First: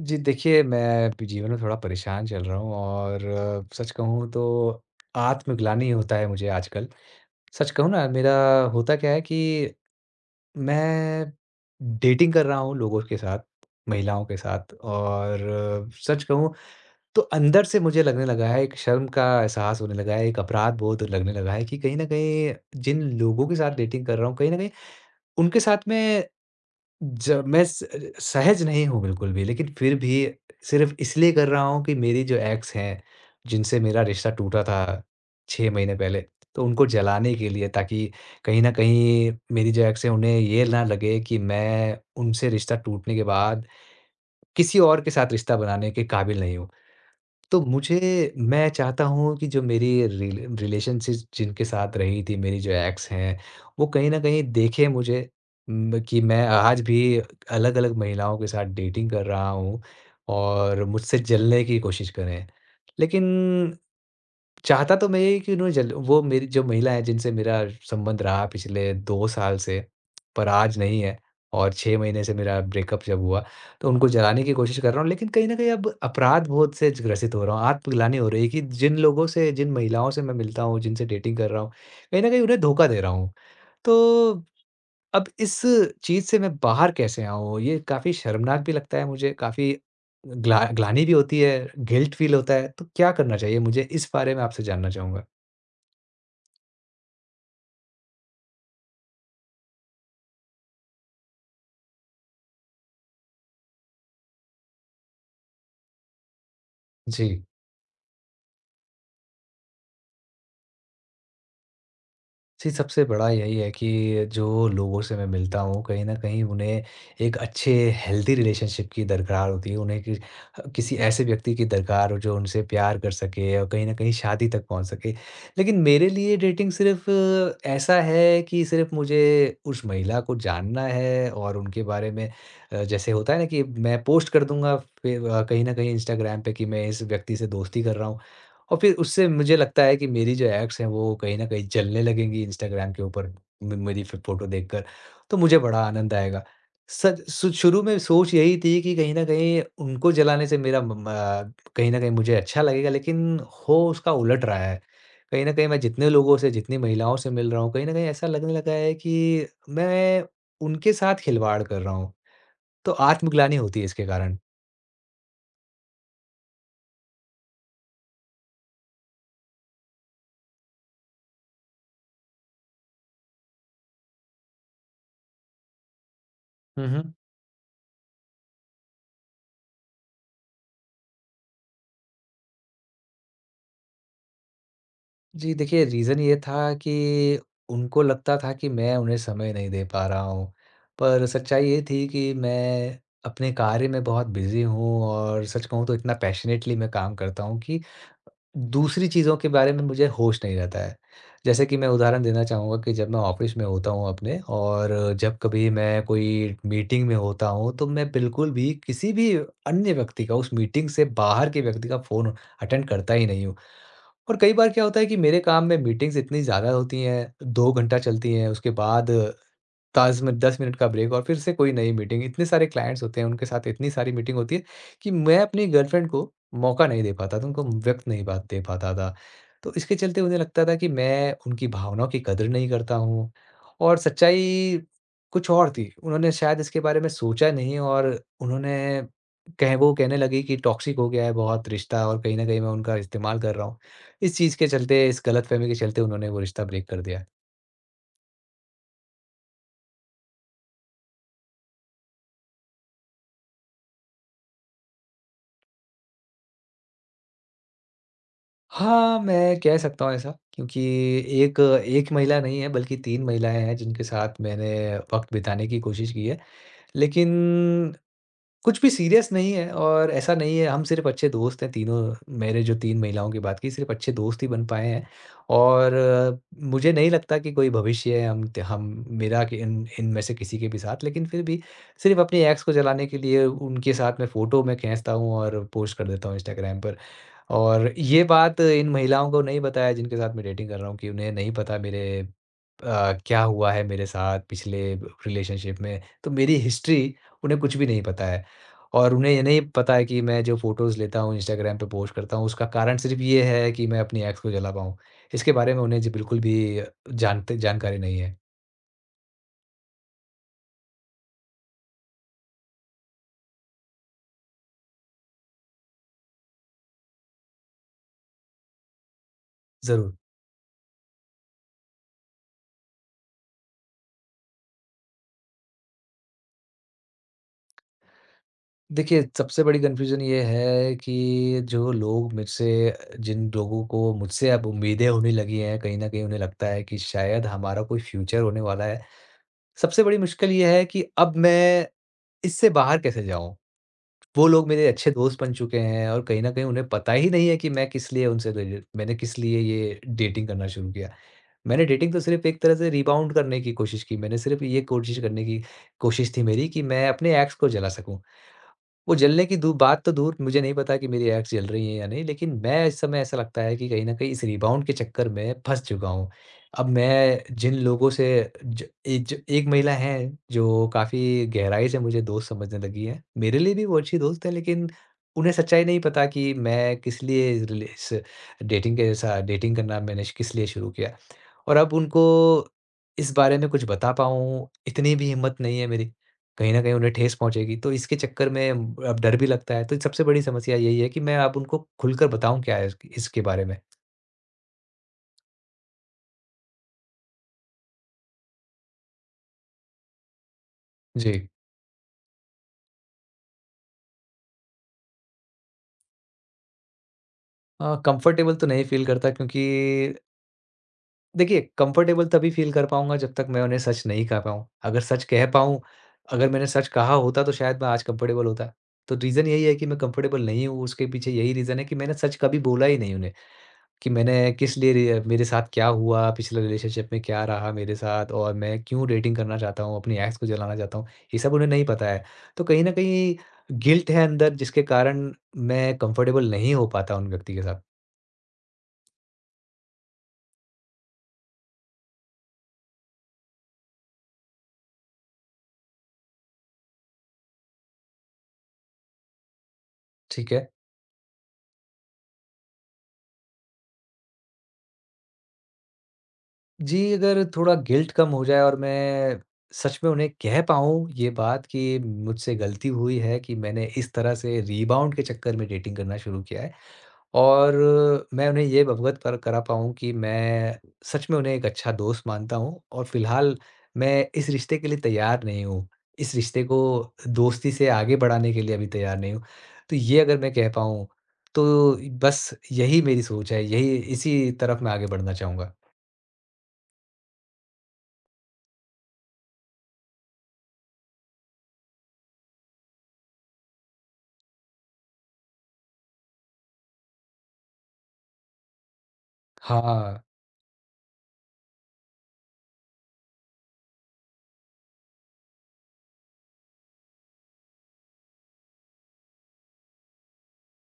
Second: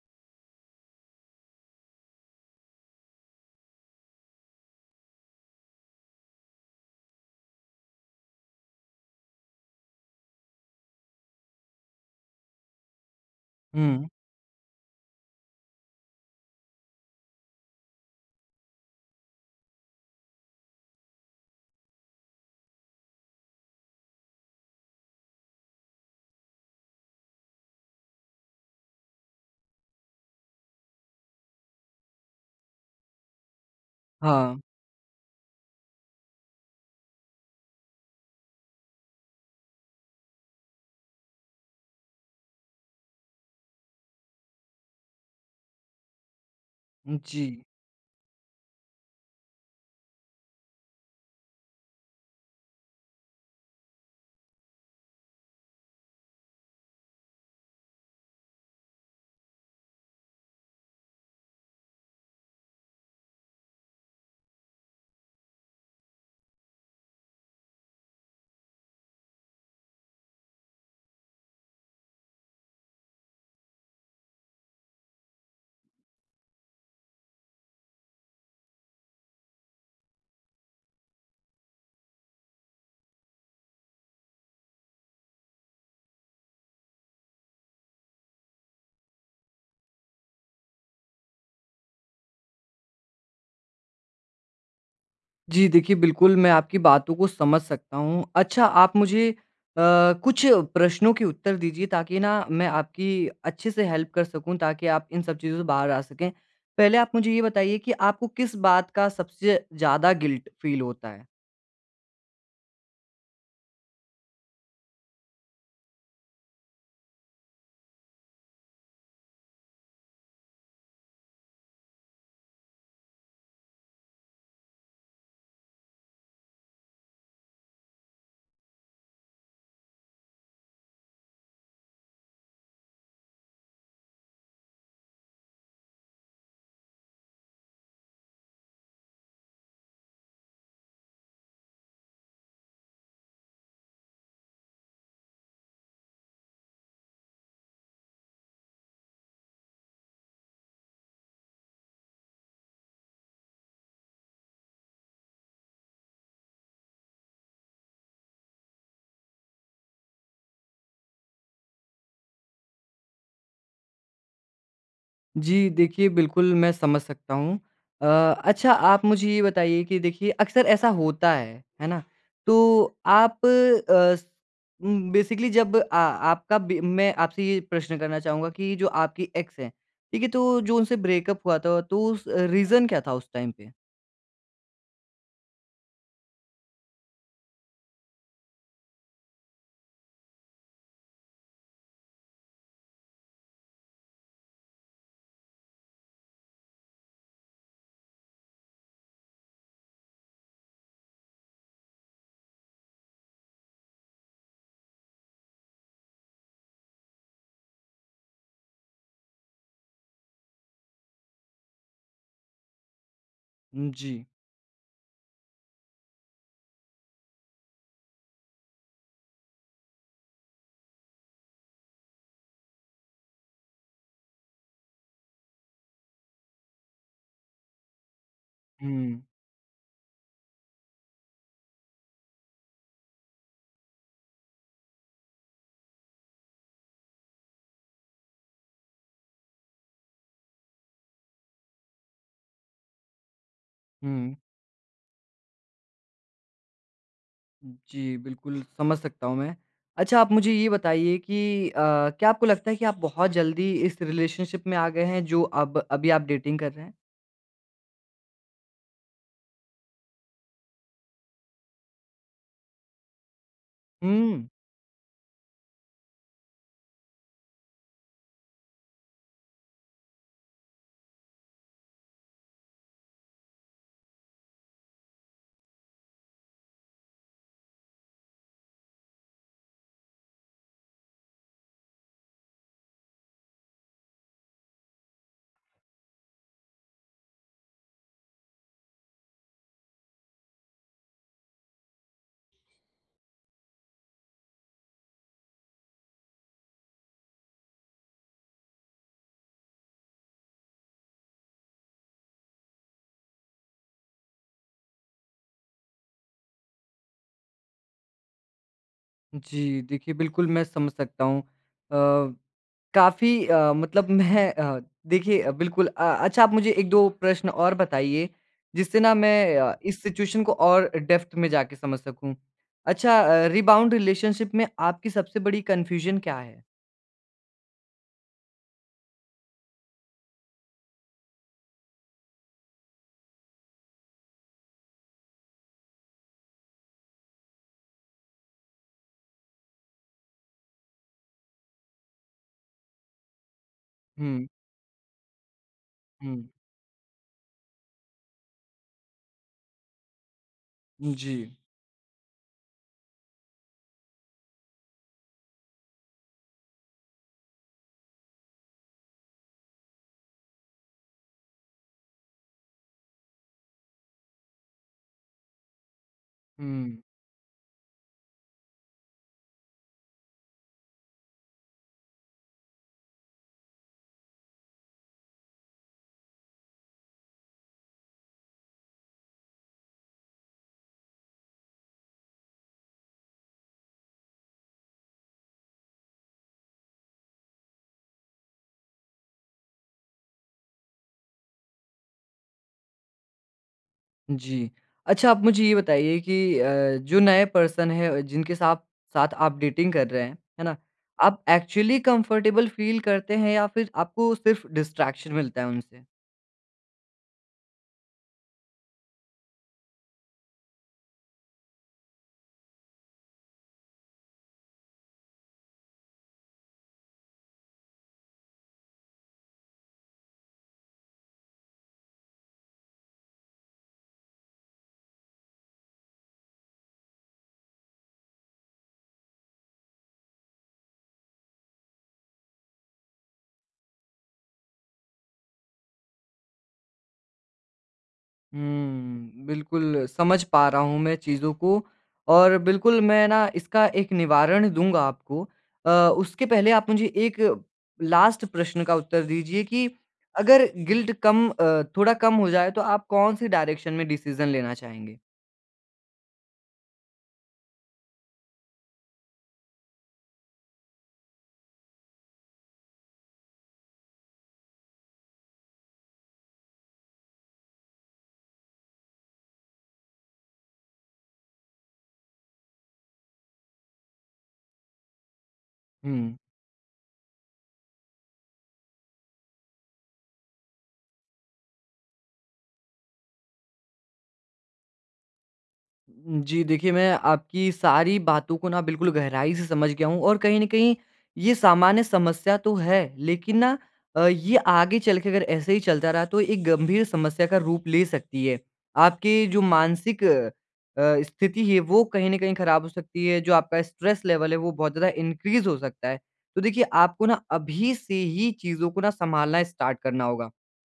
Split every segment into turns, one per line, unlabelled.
जी, देखिए मैं भी जीवन में थोड़ा परेशान चल रहा हूँ और सच कहूँ तो आत्मग्लानि होता है मुझे आजकल। सच कहूँ ना, मेरा होता क्या है कि मैं डेटिंग कर रहा हूँ लोगों के साथ,
हुँ,
महिलाओं के साथ। और सच कहूँ तो अंदर से मुझे लगने लगा है, एक शर्म का एहसास होने लगा है, एक अपराध बोध लगने लगा है कि कहीं न कहीं जिन लोगों के साथ डेटिंग कर रहा हूँ, कहीं न कहीं उनके साथ मैं, जब मैं स सहज नहीं हूँ बिल्कुल भी, लेकिन फिर भी सिर्फ़ इसलिए कर रहा हूँ कि मेरी जो एक्स हैं, जिनसे मेरा रिश्ता
हाँ,
टूटा था 6 महीने पहले, तो उनको जलाने के लिए, ताकि कहीं न कहीं मेरी जो एक्स हैं, उन्हें ये ना लगे कि मैं उनसे रिश्ता टूटने के बाद किसी और के साथ रिश्ता बनाने के काबिल नहीं हूँ।
जी।
तो मुझे मैं चाहता हूँ कि जो मेरी रिलेशनशिप जिनके साथ रही थी, मेरी जो एक्स हैं, वो कहीं न कहीं देखें मुझे, कि मैं आज भी अलग-अलग महिलाओं के साथ डेटिंग कर रहा हूँ, और मुझसे जलने की कोशिश करें। लेकिन चाहता तो मैं ये कि उन्होंने जल वो मेरी जो महिला है, जिनसे मेरा संबंध रहा पिछले 2 साल से, पर आज नहीं है, और 6 महीने से मेरा ब्रेकअप जब हुआ, तो उनको जलाने की कोशिश कर रहा हूँ। लेकिन कहीं न कहीं अब अपराध-बोध से ग्रसित हो रहा हूँ, आत्मग्लानि हो रही है कि जिन लोगों से, जिन महिलाओं से मैं मिलता हूँ, जिनसे डेटिंग कर रहा हूँ, कहीं न कहीं उन्हें धोखा दे रहा हूँ। तो अब इस चीज़ से मैं बाहर कैसे आऊँ? ये काफ़ी शर्मनाक भी लगता है मुझे, काफ़ी ग्लानि भी होती है, गिल्ट फ़ील होता है, तो क्या करना चाहिए मुझे? इस बारे में आपसे जानना चाहूँगा।
जी, देखिए बिल्कुल मैं आपकी बातों को समझ सकता हूँ। अच्छा आप मुझे कुछ प्रश्नों के उत्तर दीजिए ताकि ना मैं आपकी अच्छे से हेल्प कर सकूँ ताकि आप इन सब चीज़ों से बाहर आ सकें। पहले आप मुझे ये
जी।
बताइए कि आपको किस बात का सबसे ज़्यादा गिल्ट फ़ील होता है?
जी, सबसे बड़ा यही है कि जो लोगों से मैं मिलता हूँ, कहीं न कहीं उन्हें एक अच्छे हेल्दी रिलेशनशिप की दरकार होती है। उन्हें कि किसी ऐसे व्यक्ति की दरकार हो जो उनसे प्यार कर सके और कहीं न कहीं शादी तक पहुँच सके। लेकिन मेरे लिए डेटिंग सिर्फ़ ऐसा है कि सिर्फ़ मुझे उस महिला को जानना है, और उनके बारे में जैसे होता है ना, कि मैं पोस्ट कर दूँगा फ़िर कहीं न कहीं इंस्टाग्राम पे, कि मैं इस व्यक्ति से दोस्ती कर रहा हूँ। और फिर उससे मुझे लगता है कि मेरी जो एड्स हैं, वो कहीं न कहीं जलने लगेंगी इंस्टाग्राम के ऊपर म मेरी फ़ि फ़ोटो देखकर, तो मुझे बड़ा आनंद आएगा। सच, सु शुरू में सोच यही थी कि कहीं न कहीं उनको जलाने से मेरा म म कहीं न कहीं मुझे अच्छा लगेगा, लेकिन हो उसका उलट रहा है। कहीं न कहीं मैं जितने लोगों से, जितनी महिलाओं से मिल रहा हूँ, कहीं न कहीं ऐसा लगने लगा है कि मैं उनके साथ खिलवाड़ कर रहा हूँ। तो आत्मग्लानि होती है इसके कारण।
जी, देखिए बिल्कुल मैं समझ सकता हूँ। अ, अच्छा आप मुझे ये बताइए कि देखिए अक्सर ऐसा होता है ना? तो आप अ, स उम, बेसिकली जब आ आपका बे
हुँ, हुँ।
मैं आपसे ये प्रश्न करना चाहूँगा कि जो आपकी एक्स हैं, ठीक है? तो जो उनसे ब्रेकअप हुआ था तो उस रीज़न क्या था उस टाइम पे?
जी, देखिए रीज़न ये था कि उनको लगता था कि मैं उन्हें समय नहीं दे पा रहा हूँ। पर सच्चाई ये थी कि मैं अपने कार्य में बहुत बिज़ी हूँ, और सच कहूँ तो इतना पैशनेटली मैं काम करता हूँ कि दूसरी चीज़ों के बारे में मुझे होश नहीं रहता है। जैसे कि मैं उदाहरण देना चाहूँगा कि जब मैं ऑफ़िस में होता हूँ अपने, और जब कभी मैं कोई मीटिंग में होता हूँ, तो मैं बिल्कुल भी किसी भी अन्य व्यक्ति का, उस मीटिंग से बाहर के व्यक्ति का, फ़ोन अटेंड करता ही नहीं हूँ।
हुँ, जी।
और कई बार क्या होता है कि मेरे काम में मीटिंग्स इतनी ज़्यादा होती हैं, 2 घंटा चलती हैं, उसके बाद ताज़ में 10 मिनट का ब्रेक, और फिर से कोई नई मीटिंग। इतने सारे क्लाइंट्स होते हैं, उनके साथ इतनी सारी मीटिंग होती है कि मैं अपनी गर्लफ्रेंड को मौका नहीं दे पाता था, उनको वक़्त नहीं बात दे पाता था।
हुँ,
तो इसके चलते मुझे लगता था कि मैं उनकी भावनाओं की कदर नहीं करता हूँ, और सच्चाई कुछ और थी। उन्होंने शायद इसके बारे में सोचा नहीं, और उन्होंने कह वो कहने लगी कि टॉक्सिक हो गया है बहुत रिश्ता, और कहीं न कहीं मैं उनका इस्तेमाल कर रहा हूँ।
हुँ।
इस चीज़ के चलते, इस गलतफ़हमी के चलते उन्होंने वो रिश्ता ब्रेक कर दिया।
जी, बिल्कुल समझ सकता हूँ मैं। अच्छा आप मुझे ये बताइए कि क्या आपको लगता है कि आप बहुत जल्दी इस रिलेशनशिप में आ गए हैं जो अब अभी आप डेटिंग कर रहे हैं?
हाँ, मैं कह सकता हूँ ऐसा क्योंकि एक एक महिला नहीं है, बल्कि 3 महिलाएँ हैं जिनके साथ
हुँ।
मैंने वक़्त बिताने की कोशिश की है। लेकिन कुछ भी सीरियस नहीं है, और ऐसा नहीं है, हम सिर्फ़ अच्छे दोस्त हैं। तीनों, मेरे जो 3 महिलाओं की बात की, सिर्फ़ अच्छे दोस्त ही बन पाए हैं। और मुझे नहीं लगता कि कोई भविष्य है, हम त हम मेरा कि इन इनमें से किसी के भी साथ। लेकिन फिर भी सिर्फ़ अपनी एक्स को जलाने के लिए उनके साथ मैं फ़ोटो मैं खींचता हूँ, और पोस्ट कर देता हूँ इंस्टाग्राम पर। और ये बात इन महिलाओं को नहीं बताया जिनके साथ मैं डेटिंग कर रहा हूँ, कि उन्हें नहीं पता मेरे क्या हुआ है मेरे साथ पिछले रिलेशनशिप में। तो मेरी हिस्ट्री उन्हें कुछ भी नहीं पता है। और उन्हें ये नहीं पता है कि मैं जो फ़ोटोज़ लेता हूँ, इंस्टाग्राम पे पोस्ट करता हूँ, उसका कारण सिर्फ़ ये है कि मैं अपनी एक्स को जला पाऊँ। इसके बारे में उन्हें जी बिल्कुल भी जानते जानकारी नहीं है।
जी, देखिए बिल्कुल मैं समझ सकता हूँ। अ, काफ़ी मतलब देखिए बिल्कुल अच्छा आप मुझे 1-2 प्रश्न और बताइए जिससे ना मैं इस
ज़रूर।
सिचुएशन को और डेप्थ में जाके समझ सकूँ। अच्छा रीबाउंड रिलेशनशिप में आपकी सबसे बड़ी कन्फ्यूज़न क्या है?
देखिए, सबसे बड़ी कन्फ्यूज़न ये है कि जो लोग मुझसे जिन लोगों को मुझसे अब उम्मीदें होने लगी हैं, कहीं न कहीं उन्हें लगता है कि शायद हमारा कोई फ्यूचर होने वाला है। सबसे बड़ी मुश्किल ये है कि अब मैं इससे बाहर कैसे जाऊँ?
हुँ,
वो लोग मेरे अच्छे दोस्त बन चुके हैं, और कहीं
हुँ।
न कहीं उन्हें पता ही नहीं है कि मैं किस लिए उनसे रिले मैंने किस लिए ये डेटिंग करना शुरू किया।
जी,
मैंने डेटिंग तो सिर्फ़ एक तरह से रिबाउंड करने की कोशिश की। मैंने सिर्फ़ ये कोशिश करने की कोशिश थी मेरी कि मैं अपने एक्स को जला सकूँ। वो जलने की दू बात तो दूर, मुझे नहीं पता कि मेरी एक्स जल रही हैं या नहीं, लेकिन मैं इस समय ऐसा लगता है कि कहीं न कहीं इस रिबाउंड के चक्कर में फँस चुका हूँ। अब
हुँ।
मैं जिन लोगों से ज ए ज एक महिला हैं, जो काफ़ी गहराई से मुझे दोस्त समझने लगी हैं। मेरे लिए भी वो अच्छी दोस्त हैं, लेकिन उन्हें सच्चाई नहीं पता कि मैं किस लिए इस रिले इस डेटिंग के सा डेटिंग करना किस लिए शुरू किया। और अब उनको इस बारे में कुछ बता पाऊँ, इतनी भी हिम्मत नहीं है मेरी। कहीं न कहीं उन्हें ठेस पहुँचेगी, तो इसके चक्कर में अब डर भी लगता है। तो सबसे बड़ी समस्या यही है कि मैं अब उनको खुलकर बताऊँ क्या है इसके बारे में।
जी। अच्छा आप मुझे ये बताइए कि जो नए पर्सन है जिनके साथ साथ आप डेटिंग कर रहे हैं, है ना?
जी।
आप एक्चुअली कंफर्टेबल फ़ील करते हैं या फिर आपको सिर्फ़ डिस्ट्रैक्शन मिलता है उनसे?
कंफ़र्टेबल तो नहीं फ़ील करता, क्योंकि देखिए कंफ़र्टेबल तभी फ़ील कर पाऊँगा जब तक मैं उन्हें सच नहीं कह पाऊँ। अगर सच कह पाऊँ, अगर मैंने सच कहा होता तो शायद मैं आज कंफ़र्टेबल होता। तो रीज़न यही है कि मैं कंफ़र्टेबल नहीं हूँ, उसके पीछे यही रीज़न है कि मैंने सच कभी बोला ही नहीं उन्हें। कि मैंने किस लिए रि मेरे साथ क्या हुआ, पिछले रिलेशनशिप में क्या रहा मेरे साथ, और मैं क्यों डेटिंग करना चाहता हूँ, अपनी एक्स को जलाना चाहता हूँ, ये सब उन्हें नहीं पता है। तो कहीं न कहीं गिल्ट है अंदर, जिसके कारण मैं कंफर्टेबल नहीं हो पाता उन व्यक्ति के साथ,
हुँ, बिल्कुल समझ पा रहा हूँ मैं चीज़ों को और बिल्कुल मैं ना इसका एक निवारण दूँगा आपको। अ, उसके पहले आप मुझे एक लास्ट प्रश्न का उत्तर दीजिए कि
ठीक
अगर
है।
थोड़ा कम हो जाए तो आप कौन-सी डायरेक्शन में डिसीज़न लेना चाहेंगे?
जी, अगर थोड़ा गिल्ट कम हो जाए और मैं सच में उन्हें कह पाऊँ ये बात कि मुझसे गलती हुई है, कि मैंने इस तरह से रिबाउंड के चक्कर में डेटिंग करना शुरू किया है। और मैं उन्हें ये अवगत कर करा पाऊँ कि मैं सच में उन्हें एक अच्छा दोस्त मानता हूँ, और फ़िलहाल मैं इस रिश्ते के लिए तैयार नहीं हूँ। इस
हुँ।
रिश्ते को दोस्ती से आगे बढ़ाने के लिए अभी तैयार नहीं हूँ। तो ये अगर मैं कह पाऊँ, तो बस यही मेरी सोच है, यही, इसी तरफ मैं आगे बढ़ना चाहूँगा।
जी, देखिए मैं आपकी सारी बातों को ना बिल्कुल गहराई से समझ गया हूँ और कहीं न कहीं ये सामान्य समस्या तो है, लेकिन ये आगे चल के अगर ऐसे ही चलता रहा तो एक गंभीर समस्या का रूप ले सकती है। आपके जो
हाँ,
मानसिक स्थिति है वो कहीं न कहीं ख़राब हो सकती है, जो आपका स्ट्रेस लेवल है वो बहुत ज़्यादा इंक्रीज़ हो सकता है। तो देखिए आपको ना अभी से ही चीज़ों को ना सँभालना स्टार्ट करना होगा।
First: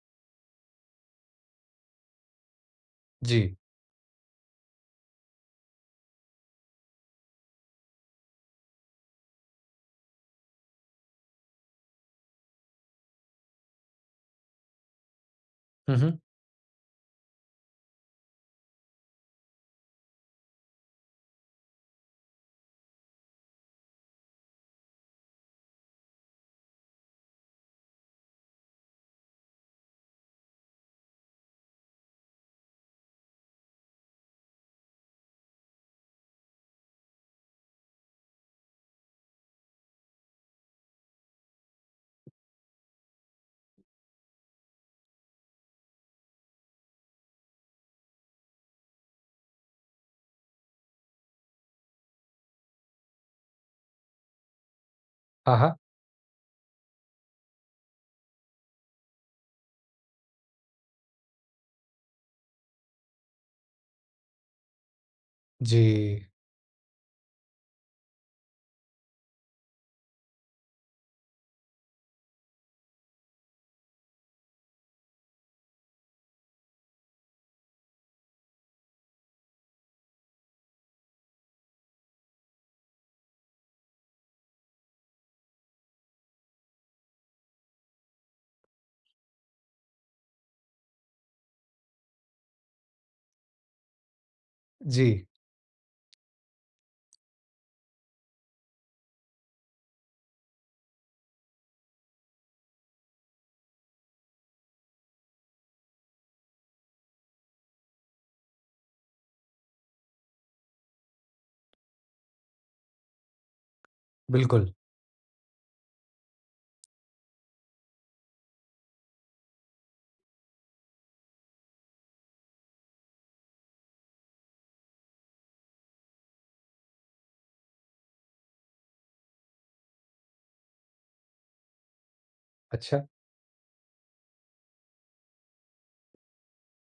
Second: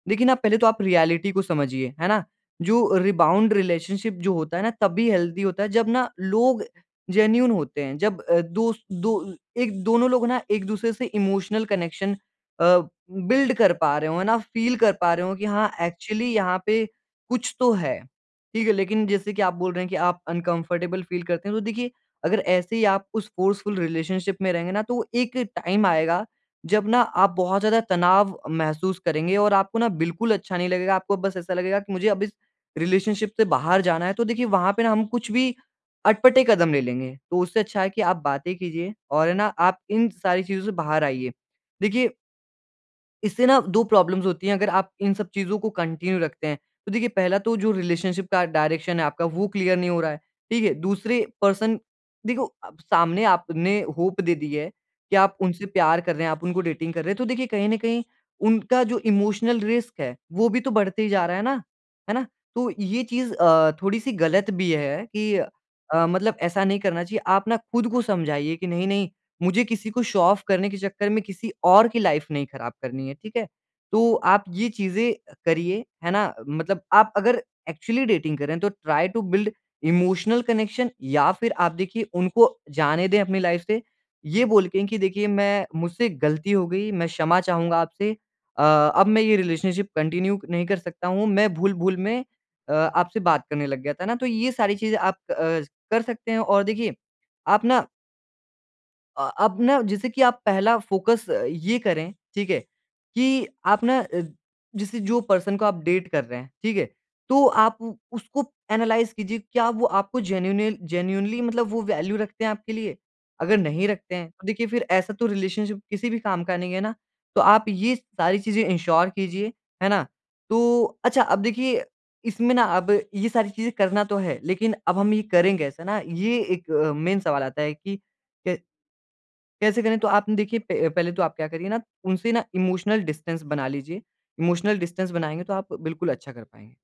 देखिए ना, पहले तो आप रियलिटी को समझिए, है ना? जो
जी।
रिबाउंड रिलेशनशिप जो होता है ना, तभी हेल्दी होता है जब ना लोग जेन्युइन होते हैं। जब अ, दोस्त दो एक दोनों लोग ना एक-दूसरे से इमोशनल कनेक्शन अ, बिल्ड कर पा रहे हों, है ना? फ़ील कर पा रहे हों कि हाँ,
हुँ, हुँ।
एक्चुअली यहाँ पे कुछ तो है। ठीक है, लेकिन जैसे कि आप बोल रहे हैं कि आप अनकम्फ़र्टेबल फ़ील करते हैं, तो देखिए अगर ऐसे ही आप उस फ़ोर्सफुल रिलेशनशिप में रहेंगे ना, तो एक टाइम आएगा जब ना आप बहुत ज़्यादा तनाव महसूस करेंगे और आपको ना बिल्कुल अच्छा नहीं लगेगा, आपको बस ऐसा लगेगा कि मुझे अब इस रिलेशनशिप से बाहर जाना है, तो देखिए वहाँ पे ना हम कुछ भी अटपटे कदम ले लेंगे। तो उससे अच्छा है कि आप बातें कीजिए और है ना आप इन सारी चीज़ों से बाहर आइए। देखिए इससे ना 2 प्रॉब्लम्स होती हैं अगर आप इन सब चीज़ों को कंटिन्यू रखते हैं। तो देखिए पहला तो जो रिलेशनशिप का डायरेक्शन है आपका वो क्लियर नहीं हो रहा है, ठीक है? दूसरे पर्सन देखो अब सामने आपने होप दे दी है कि आप
हाँ,
उनसे
हाँ।
प्यार कर रहे हैं, आप उनको डेटिंग कर रहे हैं, तो देखिए कहीं न कहीं उनका जो इमोशनल रिस्क है वो भी तो बढ़ते ही जा रहा है ना, है ना? तो ये चीज़ थोड़ी-सी गलत भी है कि
जी।
मतलब ऐसा नहीं करना चाहिए। आप ना खुद को समझाइए कि नहीं-नहीं मुझे किसी को शो ऑफ करने के चक्कर में किसी और की लाइफ नहीं खराब करनी है, ठीक है? तो आप ये चीज़ें करिए, है ना? मतलब आप अगर एक्चुअली डेटिंग कर रहे हैं तो try to build emotional connection या फिर आप देखिए उनको जाने दें अपनी लाइफ से। ये बोल के कि देखिए मैं मुझसे गलती हो गई, मैं क्षमा चाहूँगा आपसे। अब मैं ये रिलेशनशिप कंटिन्यू नहीं कर सकता हूँ, मैं भूल-भूल में आपसे बात करने लग गया था ना। तो ये सारी चीज़ें आप
जी,
अ, कर सकते हैं और देखिए आप ना अब ना जैसे कि आप पहला फ़ोकस ये करें, ठीक है? कि जैसे जो पर्सन को आप डेट कर रहे हैं, ठीक है? तो आप उसको एनालाइज़ कीजिए, क्या वो आपको जेन्युइनली मतलब वो वैल्यू रखते हैं आपके लिए? अगर नहीं रखते हैं, तो देखिए
बिल्कुल।
फिर ऐसा तो रिलेशनशिप किसी भी काम का नहीं है ना। तो आप ये सारी चीज़ें इंश्योर कीजिए, है ना? तो अच्छा अब देखिए इसमें ना अब ये सारी चीज़ें करना तो है, लेकिन अब हम ये करें कैसे ना? ये एक मेन सवाल आता है कि कैसे करें? तो आपने देखिए प पहले तो आप क्या करिए ना, उनसे ना इमोशनल
अच्छा।
डिस्टेंस बना लीजिए। इमोशनल डिस्टेंस बनाएँगे तो आप बिल्कुल अच्छा कर पाएँगे।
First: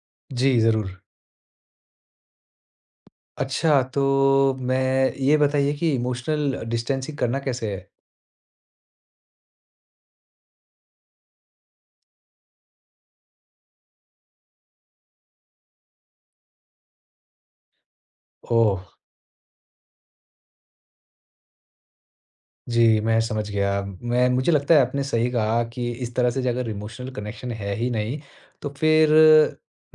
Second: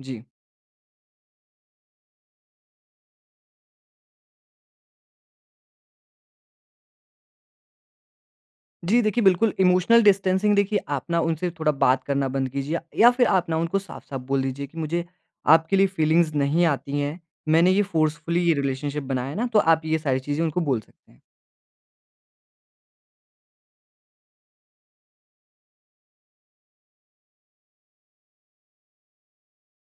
जी।
जी, ज़रूर। अच्छा, तो मैं ये बताइए कि इमोशनल डिस्टेंसिंग करना कैसे है?
जी, देखिए बिल्कुल इमोशनल डिस्टेंसिंग देखिए आप ना उनसे थोड़ा बात करना बंद कीजिए या फिर आप ना उनको साफ-साफ बोल दीजिए कि मुझे आपके लिए फीलिंग्स नहीं आती हैं। मैंने ये फोर्सफुली ये
ओह!
रिलेशनशिप बनाया है ना, तो आप ये सारी चीज़ें उनको बोल सकते हैं।
जी, मैं समझ गया। मैं मुझे लगता है आपने सही कहा कि इस तरह से अगर इमोशनल कनेक्शन है ही नहीं, तो फिर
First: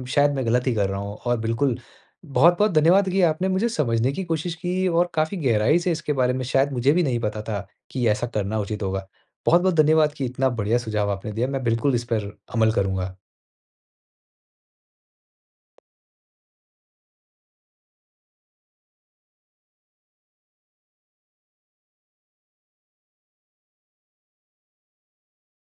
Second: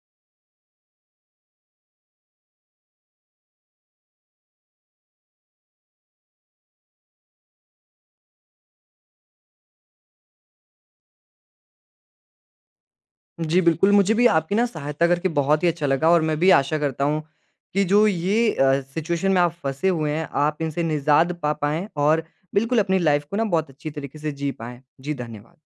शायद मैं गलत ही कर रहा हूँ। और बिल्कुल, बहुत-बहुत धन्यवाद कि आपने मुझे समझने की कोशिश की, और काफ़ी गहराई से इसके बारे में शायद मुझे भी नहीं पता था कि ऐसा करना उचित होगा। बहुत-बहुत धन्यवाद कि इतना बढ़िया सुझाव आपने दिया। मैं बिल्कुल इस पर अमल करूँगा।
जी, बिल्कुल, मुझे भी आपकी ना सहायता करके बहुत ही अच्छा लगा और मैं भी आशा करता हूँ कि जो ये सिचुएशन में आप फँसे हुए हैं, आप इनसे निज़ाद पा पाएँ और बिल्कुल अपनी लाइफ़ को ना बहुत अच्छी तरीके से जी पाएँ। जी, धन्यवाद।